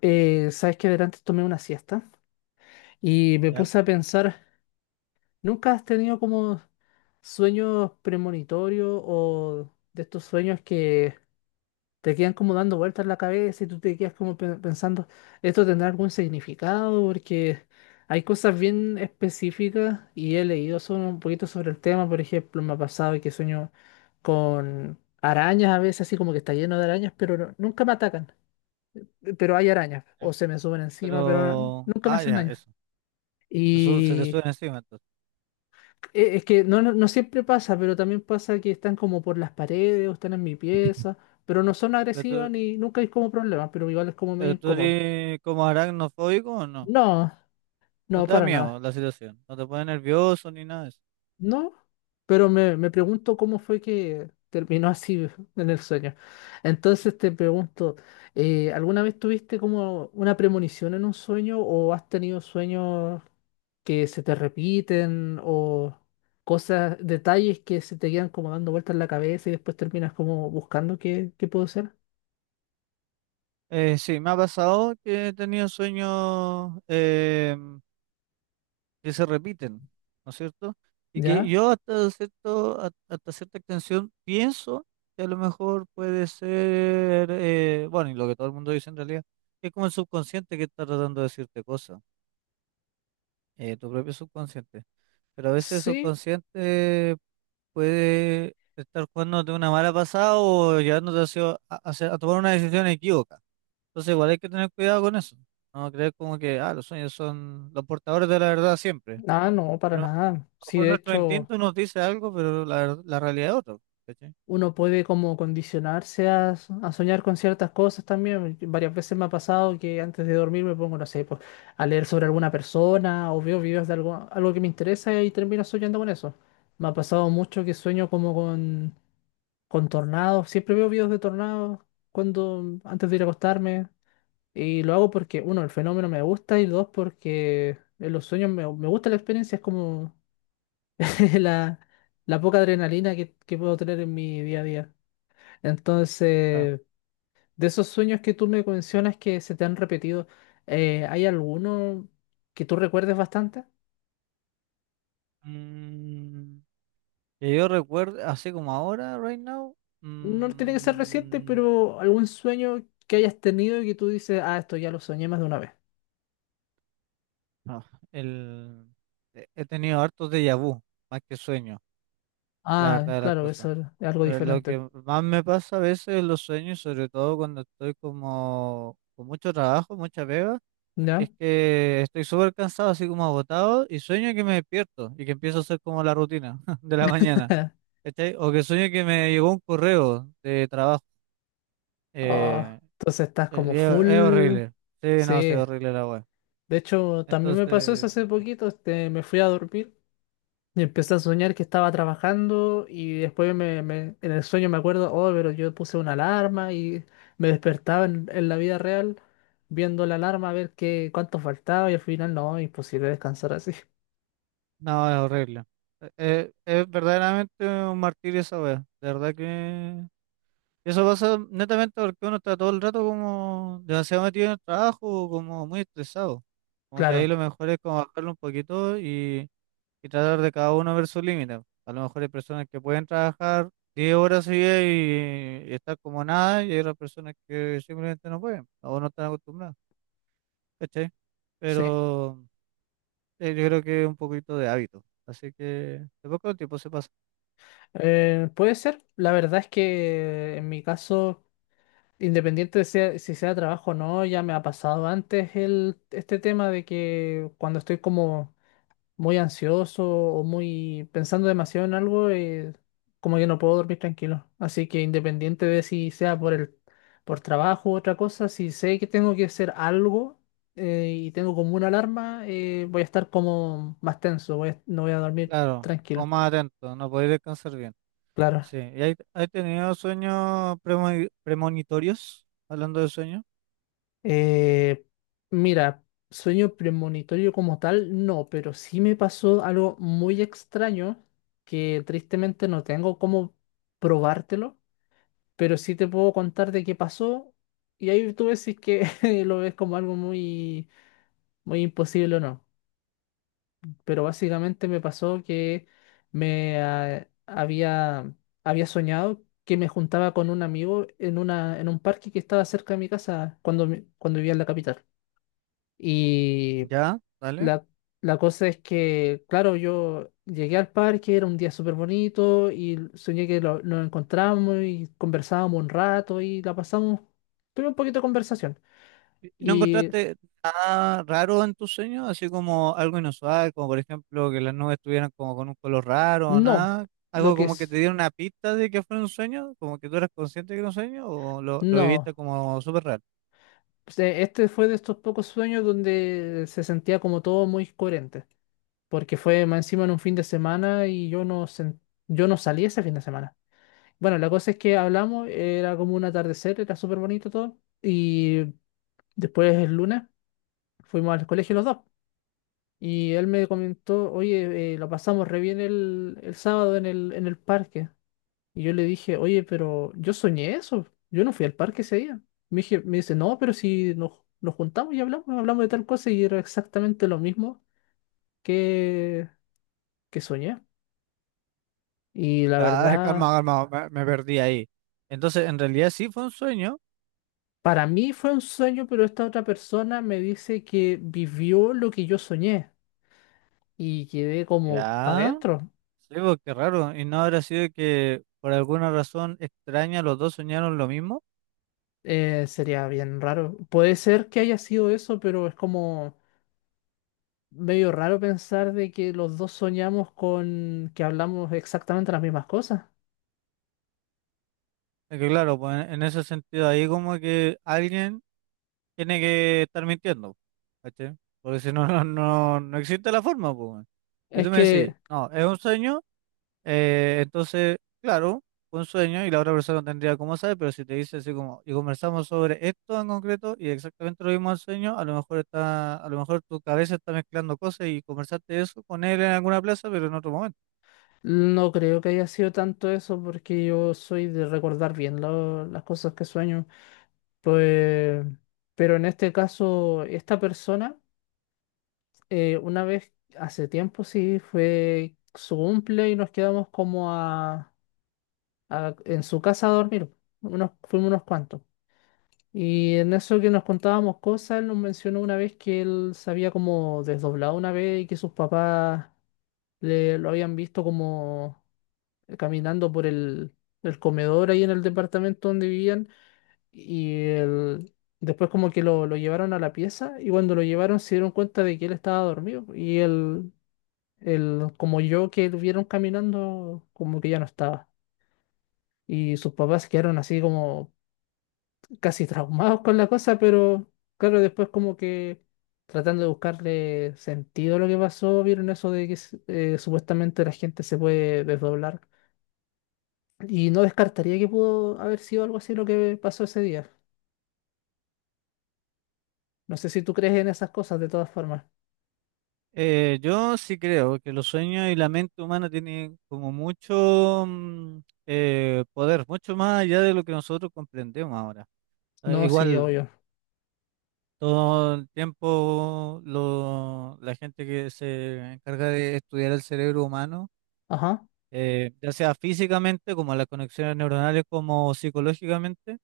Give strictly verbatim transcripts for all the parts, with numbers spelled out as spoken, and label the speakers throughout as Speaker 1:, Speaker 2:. Speaker 1: Eh, sabes que adelante tomé una siesta y me
Speaker 2: Ya,
Speaker 1: puse a pensar, ¿nunca has tenido como sueños premonitorios o de estos sueños que te quedan como dando vueltas en la cabeza y tú te quedas como pe- pensando, ¿esto tendrá algún significado? Porque hay cosas bien específicas y he leído sobre- un poquito sobre el tema, por ejemplo, me ha pasado que sueño con arañas a veces, así como que está lleno de arañas, pero no- nunca me atacan, pero hay arañas, o
Speaker 2: ya.
Speaker 1: se me suben encima, pero no-
Speaker 2: Pero,
Speaker 1: nunca me
Speaker 2: ah,
Speaker 1: hacen
Speaker 2: ya,
Speaker 1: daño.
Speaker 2: eso. Eso se te
Speaker 1: Y
Speaker 2: sube encima entonces.
Speaker 1: e- es que no, no, no siempre pasa, pero también pasa que están como por las paredes o están en mi pieza, pero no son
Speaker 2: Pero
Speaker 1: agresivas
Speaker 2: tú,
Speaker 1: ni nunca hay como problemas, pero igual es como medio
Speaker 2: pero tú
Speaker 1: incómodo.
Speaker 2: eres como aracnofóbico o ¿no?
Speaker 1: No,
Speaker 2: No
Speaker 1: no,
Speaker 2: te da
Speaker 1: para
Speaker 2: miedo
Speaker 1: nada.
Speaker 2: la situación, no te pone nervioso ni nada de eso.
Speaker 1: No, pero me, me pregunto cómo fue que terminó así en el sueño. Entonces te pregunto, eh, ¿alguna vez tuviste como una premonición en un sueño o has tenido sueños que se te repiten o cosas, detalles que se te quedan como dando vueltas en la cabeza y después terminas como buscando qué, qué puede ser?
Speaker 2: Eh, sí, me ha pasado que he tenido sueños em, que se repiten, ¿no es cierto? Y que
Speaker 1: ¿Ya?
Speaker 2: yo hasta cierto, ha- hasta cierta extensión pienso que a lo mejor puede ser, eh, bueno, y lo que todo el mundo dice en realidad, que es como el subconsciente que está tratando de decirte cosas, eh, tu propio subconsciente. Pero a veces el
Speaker 1: Sí,
Speaker 2: subconsciente puede estar jugándote una mala pasada o llevándote hacia- a, hacia- a tomar una decisión equívoca. Entonces igual hay que tener cuidado con eso. No creer como que ah, los sueños son los portadores de la verdad siempre.
Speaker 1: ah, no,
Speaker 2: A
Speaker 1: para
Speaker 2: lo a
Speaker 1: nada.
Speaker 2: lo
Speaker 1: Sí,
Speaker 2: mejor
Speaker 1: de
Speaker 2: nuestro
Speaker 1: hecho,
Speaker 2: instinto nos dice algo, pero la, ver- la realidad es otra. ¿Cachai?
Speaker 1: uno puede como condicionarse a, so- a soñar con ciertas cosas también. Varias veces me ha pasado que antes de dormir me pongo, no sé, pues, a leer sobre alguna persona o veo videos de algo, algo que me interesa y termino soñando con eso. Me ha pasado mucho que sueño como con, con tornados. Siempre veo videos de tornados cuando, antes de ir a acostarme. Y lo hago porque, uno, el fenómeno me gusta y dos, porque en los sueños me, me gusta la experiencia. Es como la, la poca adrenalina que, que puedo tener en mi día a día.
Speaker 2: Claro.
Speaker 1: Entonces, de esos sueños que tú me mencionas que se te han repetido, eh, ¿hay alguno que tú recuerdes bastante?
Speaker 2: Mm, que yo recuerdo, así como ahora, right now,
Speaker 1: No tiene que ser reciente,
Speaker 2: mm,
Speaker 1: pero algún sueño que hayas tenido y que tú dices, ah, esto ya lo soñé más de una vez.
Speaker 2: no, el, he he tenido hartos déjà vu, más que sueños, la
Speaker 1: Ah,
Speaker 2: verdad de las
Speaker 1: claro,
Speaker 2: cosas.
Speaker 1: eso es algo
Speaker 2: Eh, Lo que
Speaker 1: diferente.
Speaker 2: más me pasa a veces en los sueños, sobre todo cuando estoy como con mucho trabajo, mucha pega,
Speaker 1: ¿Ya?
Speaker 2: es que estoy súper cansado, así como agotado, y sueño que me despierto y que empiezo a hacer como la rutina de la mañana, ¿cachai? O que sueño que me llegó un correo de trabajo.
Speaker 1: Oh,
Speaker 2: eh,
Speaker 1: entonces estás como
Speaker 2: eh, es, es
Speaker 1: full.
Speaker 2: horrible. Sí, no, sí, es
Speaker 1: Sí.
Speaker 2: horrible la web.
Speaker 1: De hecho, también me pasó eso
Speaker 2: Entonces,
Speaker 1: hace poquito. Este, me fui a dormir. Y empecé a soñar que estaba trabajando y después me, me- en el sueño me acuerdo, oh, pero yo puse una alarma y me despertaba en, en la vida real viendo la alarma a ver qué, cuánto faltaba y al final no, imposible descansar así.
Speaker 2: no, es horrible. Eh, eh, es verdaderamente un martirio esa web. De verdad que... Y eso pasa netamente porque uno está todo el rato como demasiado metido en el trabajo, como muy estresado. Como que ahí
Speaker 1: Claro,
Speaker 2: lo mejor es como bajarlo un poquito y, y tratar de cada uno ver su límite. A lo mejor hay personas que pueden trabajar diez horas seguidas y, y estar como nada, y hay otras personas que simplemente no pueden o no están acostumbradas, ¿cachai?
Speaker 1: sí.
Speaker 2: Pero eh, yo creo que es un poquito de hábito. Así que de poco a tiempo se pasa.
Speaker 1: Eh, puede ser. La verdad es que en
Speaker 2: Ujú.
Speaker 1: mi caso, independiente de sea- si sea trabajo o no, ya me ha pasado antes el, este tema de que cuando estoy como muy ansioso o muy pensando demasiado en algo, eh, como que no puedo dormir tranquilo. Así que independiente de si sea por el, por trabajo u otra cosa, si sé que tengo que hacer algo eh, y tengo como una alarma, eh, voy a estar como más tenso, voy a- no voy a dormir
Speaker 2: Claro, o
Speaker 1: tranquilo.
Speaker 2: más atento, no podéis descansar bien.
Speaker 1: Claro.
Speaker 2: Sí, ¿y hay- has tenido sueños premo- premonitorios? Hablando de sueños,
Speaker 1: Eh, mira, sueño premonitorio como tal, no, pero sí me pasó algo muy extraño que tristemente no tengo cómo probártelo, pero sí te puedo contar de qué pasó y ahí tú ves si es que lo ves como algo muy, muy imposible o no. Pero básicamente me pasó que me ah, había, había soñado que me juntaba con un amigo en, una, en un parque que estaba cerca de mi casa cuando, mi- cuando vivía en la capital. Y
Speaker 2: ya, dale.
Speaker 1: la, la cosa es que, claro, yo llegué al parque, era un día súper bonito y soñé que lo- nos encontramos y conversábamos un rato y la pasamos, tuve un poquito de conversación.
Speaker 2: ¿Y no
Speaker 1: Y
Speaker 2: encontraste nada raro en tus sueños? Así como algo inusual, como por ejemplo que las nubes estuvieran como con un color raro o
Speaker 1: no,
Speaker 2: nada.
Speaker 1: lo
Speaker 2: Algo
Speaker 1: que
Speaker 2: como que
Speaker 1: es,
Speaker 2: te diera una pista de que fuera un sueño, como que tú eras consciente que era un sueño o lo, lo
Speaker 1: no.
Speaker 2: viviste como súper raro.
Speaker 1: Este este fue de estos pocos sueños donde se sentía como todo muy coherente, porque fue más encima en un fin de semana y yo no, sen- yo no salí ese fin de semana. Bueno, la cosa es que hablamos, era como un atardecer, era súper bonito todo. Y después el lunes fuimos al colegio los dos. Y él me comentó, oye, eh, lo pasamos re bien el, el sábado en el, en el parque. Y yo le dije, oye, pero yo soñé eso. Yo no fui al parque ese día. Me dije- me dice, no, pero si nos, nos juntamos y hablamos, hablamos de tal cosa y era exactamente lo mismo que, que soñé. Y la
Speaker 2: Ah, calma,
Speaker 1: verdad,
Speaker 2: calma, me, me perdí ahí. Entonces, en realidad sí fue un sueño,
Speaker 1: para mí fue un sueño, pero esta otra persona me dice que vivió lo que yo soñé. Y quedé como para
Speaker 2: ya.
Speaker 1: adentro.
Speaker 2: Sí, pues, qué raro. ¿Y no habrá sido que por alguna razón extraña los dos soñaron lo mismo?
Speaker 1: Eh, sería bien raro. Puede ser que haya sido eso, pero es como medio raro pensar de que los dos soñamos con que hablamos exactamente las mismas cosas.
Speaker 2: Es que claro, pues en en ese sentido ahí como que alguien tiene que estar mintiendo, ¿cachai? Porque si no, no, no, no existe la forma, pues. Weón. Si
Speaker 1: Es
Speaker 2: tú me decís,
Speaker 1: que
Speaker 2: no, es un sueño. Eh, entonces, claro, un sueño y la otra persona no tendría cómo saber, pero si te dice así como, y conversamos sobre esto en concreto y exactamente lo mismo al sueño, a lo mejor está, a lo mejor tu cabeza está mezclando cosas y conversaste eso con él en alguna plaza, pero en otro momento.
Speaker 1: no creo que haya sido tanto eso porque yo soy de recordar bien lo- las cosas que sueño. Pues, pero en este caso, esta persona, eh, una vez hace tiempo, sí, fue su cumple y nos quedamos como a, a- en su casa a dormir. Unos, fuimos unos cuantos. Y en eso que nos contábamos cosas, él nos mencionó una vez que él se había como desdoblado una vez y que sus papás le, lo habían visto como caminando por el, el comedor ahí en el departamento donde vivían y él- después como que lo, lo llevaron a la pieza y cuando lo llevaron se dieron cuenta de que él estaba dormido y él, él como yo que lo vieron caminando como que ya no estaba. Y sus papás quedaron así como casi traumados con la cosa, pero claro, después como que tratando de buscarle sentido a lo que pasó, vieron eso de que s- eh, supuestamente la gente se puede desdoblar. Y no descartaría que pudo haber sido algo así lo que pasó ese día. No sé si tú crees en esas cosas de todas formas.
Speaker 2: Eh, yo sí creo que los sueños y la mente humana tienen como mucho mm, eh, poder, mucho más allá de lo que nosotros comprendemos ahora. Eh,
Speaker 1: No, sí,
Speaker 2: igual.
Speaker 1: obvio.
Speaker 2: Todo el tiempo lo- la gente que se encarga de estudiar el cerebro humano,
Speaker 1: Ajá.
Speaker 2: eh, ya sea físicamente, como las conexiones neuronales, como psicológicamente,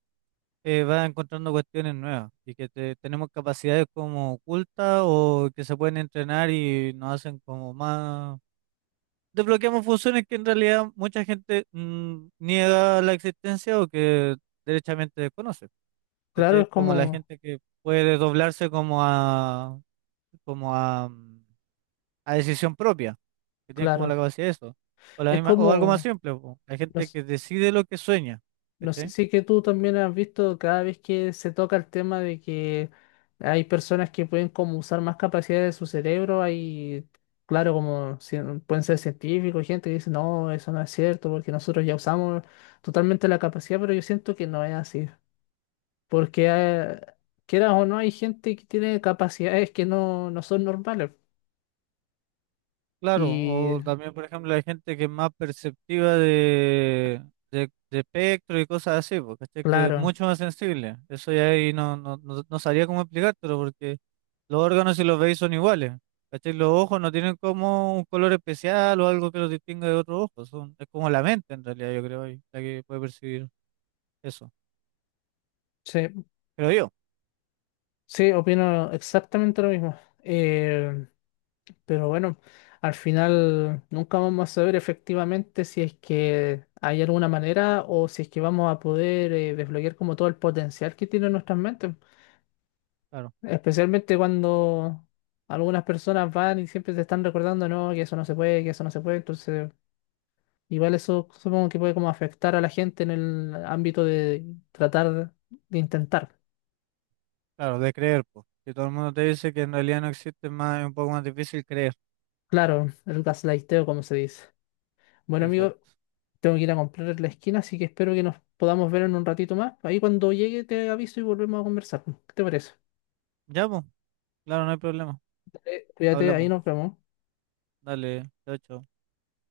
Speaker 2: eh, va encontrando cuestiones nuevas y que te- tenemos capacidades como ocultas o que se pueden entrenar y nos hacen como más... Desbloqueamos funciones que en realidad mucha gente mm, niega la existencia o que derechamente desconoce,
Speaker 1: Claro,
Speaker 2: ¿cachai?
Speaker 1: es
Speaker 2: Como la
Speaker 1: como,
Speaker 2: gente que puede doblarse como a como a, mm, a decisión propia, que tienen como la
Speaker 1: claro.
Speaker 2: capacidad de eso. O la
Speaker 1: Es
Speaker 2: misma, o algo más
Speaker 1: como,
Speaker 2: simple, po, la
Speaker 1: no,
Speaker 2: gente que decide lo que sueña,
Speaker 1: no sé
Speaker 2: ¿cachai?
Speaker 1: si que tú también has visto cada vez que se toca el tema de que hay personas que pueden como usar más capacidades de su cerebro, hay, claro, como cien- pueden ser científicos, gente que dice, no, eso no es cierto, porque nosotros ya usamos totalmente la capacidad, pero yo siento que no es así, porque eh, quieras o no, hay gente que tiene capacidades que no, no son normales.
Speaker 2: Claro,
Speaker 1: Y
Speaker 2: o también, por ejemplo, la gente que es más perceptiva de, de, de, espectro y cosas así, po, ¿cachai? Que es
Speaker 1: claro,
Speaker 2: mucho más sensible. Eso ya ahí no, no, no, no sabría cómo explicártelo, porque los órganos, si los veis, son iguales. ¿Cachai? Los ojos no tienen como un color especial o algo que los distinga de otros ojos. Son, es como la mente, en realidad, yo creo, ahí, la que puede percibir eso.
Speaker 1: sí,
Speaker 2: Creo yo.
Speaker 1: sí, opino exactamente lo
Speaker 2: Mm.
Speaker 1: mismo. eh, Pero bueno, al final nunca vamos a saber efectivamente si es que hay alguna manera o si es que vamos a poder eh, desbloquear como todo el potencial que tiene en nuestras mentes.
Speaker 2: Claro,
Speaker 1: Especialmente cuando algunas personas van y siempre te están recordando, no, que eso no se puede, que eso no se puede. Entonces, igual eso supongo que puede como afectar a la gente en el ámbito de tratar de intentar.
Speaker 2: claro, de creer, pues. Si todo el mundo te dice que en realidad no existe, es más, es un poco más difícil creer.
Speaker 1: Claro, el gaslighteo, como se dice. Bueno, amigo,
Speaker 2: Exacto.
Speaker 1: tengo que ir a comprar en la esquina, así que espero que nos podamos ver en un ratito más. Ahí cuando llegue te aviso y volvemos a conversar. ¿Qué te parece?
Speaker 2: Ya, pues, claro, no hay problema.
Speaker 1: Eh, Cuídate, ahí
Speaker 2: Hablamos.
Speaker 1: nos vemos.
Speaker 2: Dale, chao, chao.